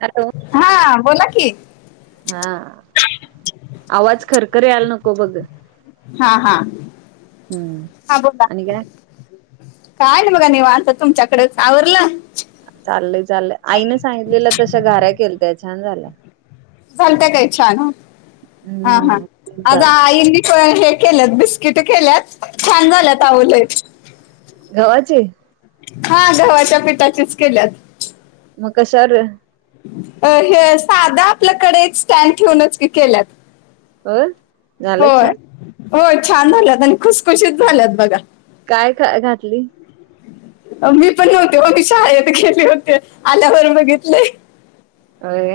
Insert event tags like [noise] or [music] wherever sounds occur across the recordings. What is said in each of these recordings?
Hello हा बोला की हा आवाज खरखरी यायला नको बघ. हा हा हम्म हा बोला. आणि काय काय नाही बघा निवांत च तुमच्या कडेच आवरलं. चाललय चाललं आईने सांगितलेलं तशा घाऱ्या केलं त्या छान झाल्या. झालता काय छान हा हा हम्म आग चाल आईणी ते हे केल्यात बिस्किट केल्यात छान झाल्यात आव लय. घवा ची, हा गव्हाच्या पिठाचेच केल्यात. मग कशा र, अ हे साधा आपल्या कडइत स्टँड ठेऊनच की केल्यात हो झालंय होय छान. होय छान झाल्यात आणि खुशखुशीत झाल्यात बघा. काय ख घातली. मी पण नव्हते ओ मी शाळेत गेलते आल्यावर बघितले होय,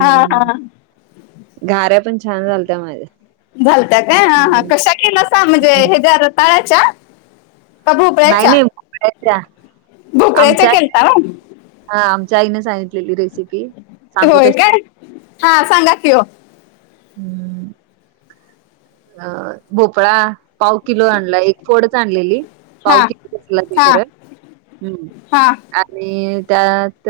हा हम्! हा गार्या पण छान झालत्या माझा हम्! पा म्हणजे ह्याज ताळा्याच्या. का नाही भोपळ्याच्या नाही भोपळ्याच्या भोपळ्याच्या आमच्या केलता होय. हा आमच्या आईन सांगितलेली रेसिपी. सांगू होय तशी काय हा सांगा कि हो. हम्म! अ भोपळा पाव किलो आणला एक फोडच आणलेली. पाव हा किलो खीसला मी हा परत हम्म हा आणि त्यात.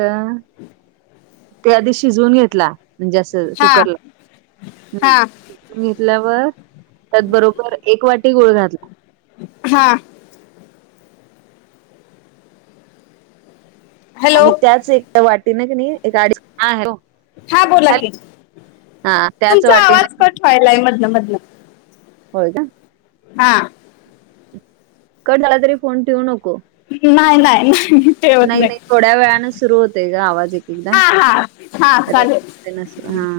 ते आधी शिजवून घेतला म्हणजे असं हा कुकरला हा घेतल्यावर त्यात बरोबर एक वाटी गुळ घातला. हा. हॅलो आणि त्याच एका वाटीन कनाय एक आढीच हा हॅलो. हा बोला की हॅलो हा त्याच तुमचा वाटीने आवाज कट व्हायलाय मधन मधन. होय का. हा कट झाला तरी फोन ठेवू नको. नाय नाय नाही. ठेवत नाय नाय नाही थोड्या वेळानं सुरू होतय ग आवाज एक एकदा. हा हा हा चालेल. कण अस हा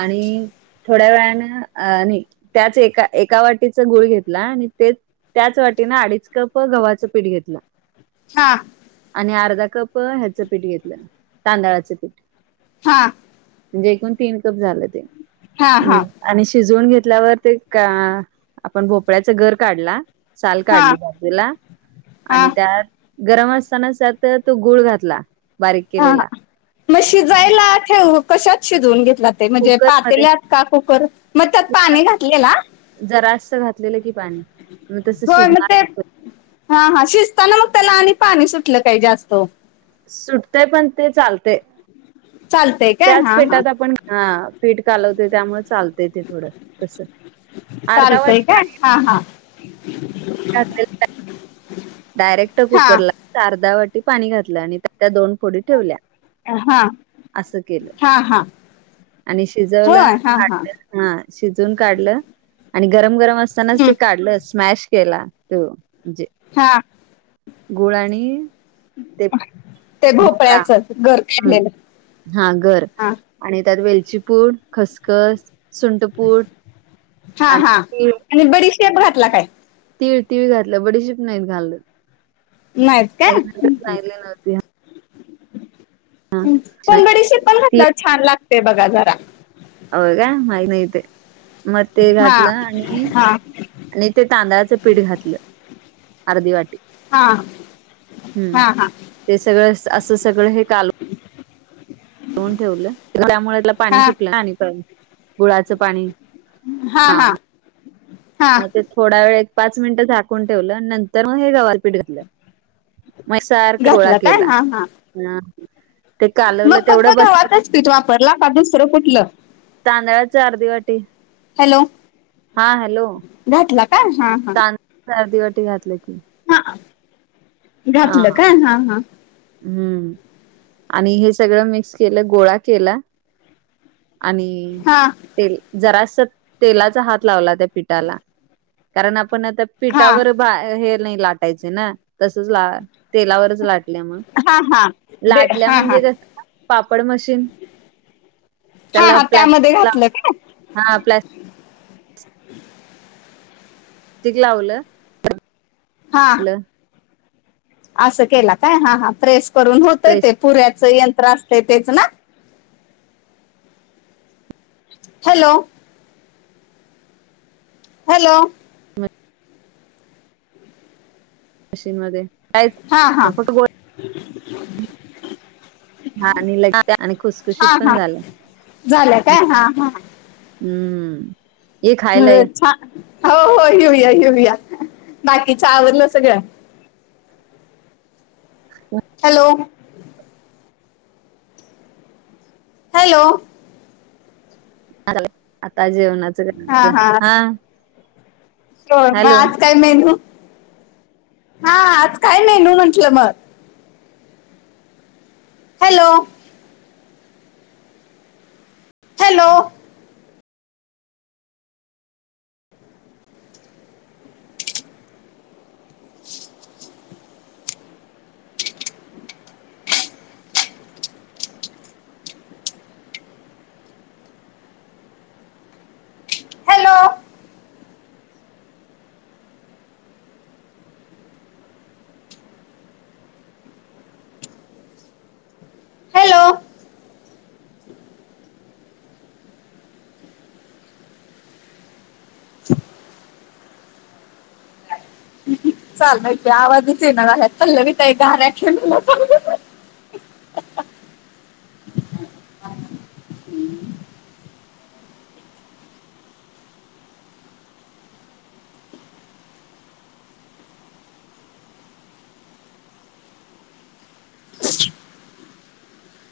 आणि. थोड्या वेळने अ नी त्याच एका एका वाटीच गुळ घेतला आणि तेच त्याच वाटीनें अडीच कप गव्हाचं पीठ घेतलं. हा. आणि अर्धा कप ह्याचं पीठ घेतलं तांदळाच पीठ. हा. म्हणजे जे एकूण तीन कप झालं ते. हा हम्. हा आणि शिजवून घेतल्यावर ते का आपण भोपळ्याच गर काढला. साल हा काढली बाजूला आणि हा त्यात गरम असतानाच त्यात तो गुळ घातला बारीक हा केलेला. हा मग शिजायला ठेव कशात शिजवून घेतलात. ते म्हणजे कुकरमध्ये पातेल्यात का कुकर मग त्यात पाणी घातलेला. जरास घातलेलं की पाणी, मग तसं होय म ते. शिजणार हा हा शिजताना मग त्याला आणि पाणी सुटलं काय जास्त. सुटतय पण ते चालते चालतंय काय त्याच हा हा पीटात आपण हा पीठ कालवतोय त्यामुळे चालतय ते थोडं तस. अर्धा चालतंय वाटी काय पाणी हा, हा. घातलेलं [unintelligible] डायरेक्ट हा कुकरला अर्धा वाटी पाणी घातलं आणि त्या त्या दोन फोडी ठेवल्या. हा असं केलं, हा हा आणि शिजवला. होय हा [unintelligible] हा शिजून काढलं आणि गरम-गरम असतानाच हम्म ते काढलं स्मॅश केला. हो जे. हां. गुळ आणि. ते ते ढोकळा भोपळ्याचं गर ह, काढलेलं हा घर. हा आणि त्यात वेलचीपूड, खसखस, सुंटपूड हा हा आणि आणि बडीशेप घातला काय? तीळ-तीळ घातलं बडीशीप नाहीत घाललं. नाहीत काय? हम्म ह. नव्हती पण बडीशी पण खूप छान लागतेय बघा जरा. हो काय माहीत नाही ते मग ते हा घातलं आणि. हा आणि ते तांदळाचं पीठ घातलं, अर्धी वाटी. हा हा [inaudible] हम्म हा ते सगळं अस सगळं हे काल. ठेवलं त्यामुळे हा पाणी सुटलं पाणी. गुळाचं पाणी, हा. हा मग ते थोडा वेळ एक, पाच मिनटं झाकून ठेवलं नंतर मग हे गवलपीठ घेतलं. म सारखा गोळा घातलं काय केला हा हा ह. ते कालवलं मग फक्त तेवढं बसलं. गव्हाचच पीठ वापरला का दुसरं कुठलं [inaudible] तांदळाची अर्धी वाटी. हॅलो, हा हॅलो घातला काय हा, हा. तांदळाच अर्धी वाटी घातलं की. हा, हा घातलं काय हा, हा. हम्म, आणि हे सगळं मिक्स केलं गोळा केला. आणि. हा तेल जरास तेलाचा हात लावला त्या पिठाला कारण आपण आता. हा पिठावर बा हे नाही लाटायचे ना. तेलावरच लाटल्या मग हा हा दे लाटल्या हा हा म्हणजे कस. पापड मशीन हा त्याला हा त्यामध्ये प्लास्ट ला घातलं काय हा प्स्ट टिक लावलं. [unintelligible] हा. असं केला काय हा हा प्रेस करून होतय प्रेस ते पुऱ्याच यंत्र असते तेच ना. हॅलो! हॅलो! मशीन मध्ये. काहीच हा हा. नाही फक्त [unintelligible] हा आणि लग आणि खुसखुशीत हा पण हा झाल. झालं काय हा हा हम्म. [unintelligible] या छान हो हो येऊया-येऊया, बाकीच आवरलं सगळं? हॅलो! हॅलो! [unintelligible] आता जेवणाचं [unintelligible] हा [inaudible] होय, मग हॅलो आज काय मेनू? हा आज काय मेनू म्हटलं मग? हॅलो! हॅलो! [unintelligible] हॅलो! हॅलो! [inaudible] चाललय की आवाजच यी ना झालाय पल्लवी ताई घाऱ्या केलेलासा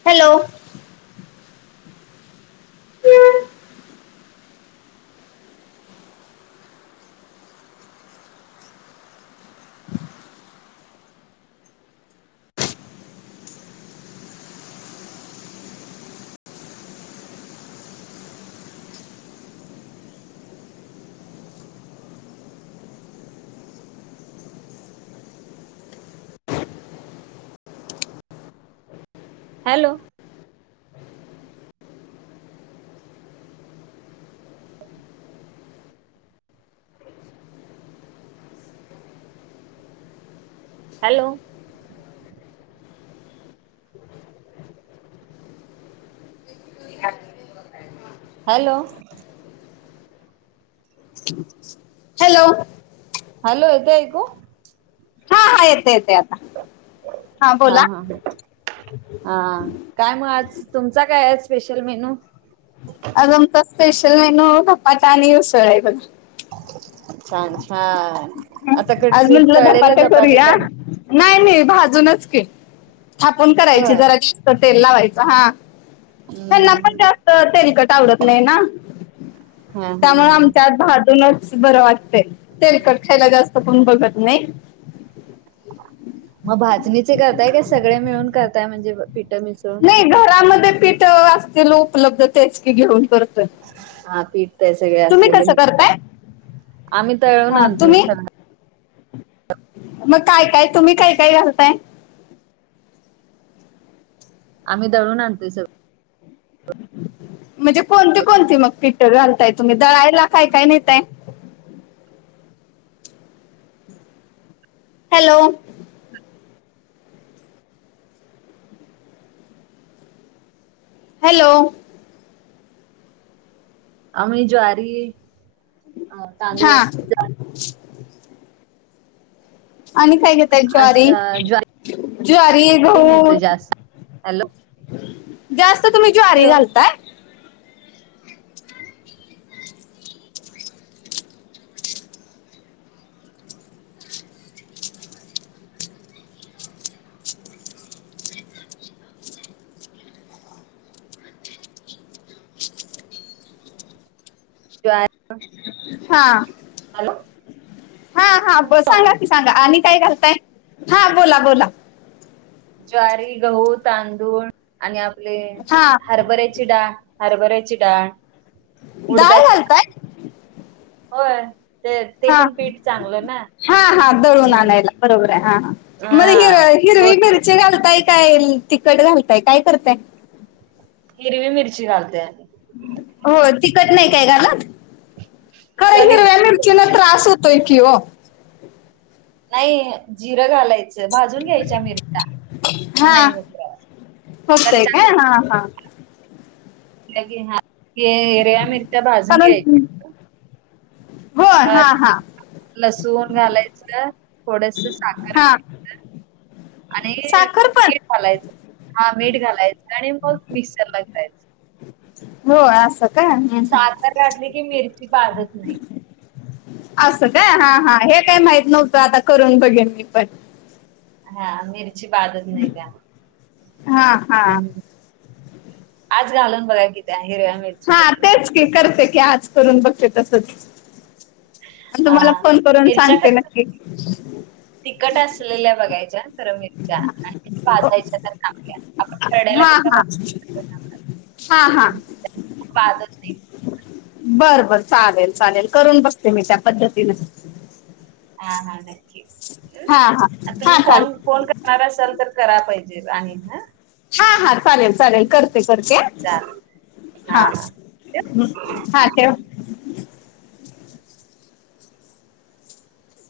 hello. Hello. Hello. Hello. [unintelligible] Hello. Hello, येते ऐकू? हा हा येतय येतय आता. हा हा. हा काय म आज तुमचा काय हाय स्पेशल मेनू? आज आमचा स्पेशल मेन्यू धपाटा आणि उसळं आहे बघा छान छान. आता आज कसे म्हटलं तळलेले धपाटे करुया. कर नाही नाही भाजूनच की थापून करायचे होय जरा तेल लावायच हा. त्यांना पण हम्म जास्त तेलकट आवडत नाही ना. हा हा त्यामुळं हा आमच्यात भाजूनच बरं वाटतय. तेलकट खायला जास्त कोण बघत नाही. म भाजणीचे करताय का? सगळे मिळून करताय म्हणजे पिठ मिक् नाही घरामध्ये पीठं असतील उपलब्ध तेच की घघि ऊन करतोय. हा पीठ ते सगळे तुम्ही असलेले कसं मिक्स करून. करताय आम्ही दळून हा, आणतोय तुम्ही इ मग काय काय तुम्ही काय काय घालताय? आम्ही दळून आणतोय सगं म्हणजे कोणती कोणती मग पीठं घालताय तुम्ही? दळायला काय काय नेताय? हॅलो. हॅलो. आम्ही ज्वारी अ हा. तांदूळ आणि काय घेताय अस ज्वारी, ज्वारी ज्वारी, गहू नेतोय जास्त हॅलो जास्त तुम्ही ज्वारी हॅलो घालताय? ज्वारी हा. हॅलो. हा हा ब सांगा की सांगा आणि काय घालताय? हा बोला बोला. ज्वारी, गहू, तांदूळ आणि आपले हा हरभऱ्याची डाळ. हरभऱ्याची डाळ. डाळ उडदाची घालताय. होय. ते ते हा पण पीठ चांगलं ना हा हा दळून हम्म आणायला बरोबर आहे हा ह हा मध्ये घ हो हिरवी मिरची घालताय काय तीखट घालताय काय करताय? हिरवी मिरची घालतोय आम्ही. होय तिखट नाही काय घालत? खरं हिरव्या चवीला त्रास होतोय कि हो. नाही जिरं घालायचं. भाजून घ्यायच्या मिरच्या मग हा नाही होत त्रास. होतोय कच्चा काय हा हा. [unintelligible] ते हिरव्या मिरच्या भाजून कारण घ्यायच्या. हो अ हा हा लसूण घालायच थोडस साखर हा घालायचं. आणि साखर पण मीठ घालायच हा मीठ घालायचं आणि मग मिक्सर ला फिरायच. हो आसट. साखर घातली की मिर्ची अस का असं. हा हा हे काही माहत नव्हतं आता करून बघेल मी पण. हा मिरची बाधत नाही का? हा हा. आज घालून बघा कि त्या हिरव्या मिर हा तेच की करते की आज करून बघते तसंच. अन तुम्हाला हां, फोन करून सांगते नक्की. तिकट असलेल्या बघायच्या. खरं मिरच्या आणि ओ, भाजायच्या त्या चांगल्या आपण खरड्याला हा कशा हा भाजतो हा हा बाधत नाही. बर बर चालेल चालेल करून बघते मी त्या पद्धतीने. हा हा [unintelligible] हा हा तुम्ही हा चालेल फोन फोन कर काला सर तर करा पाहिजेच आणि हां. हां हां चालेल. चालल करते करते चालेल. हा हा हं हा. ठेव.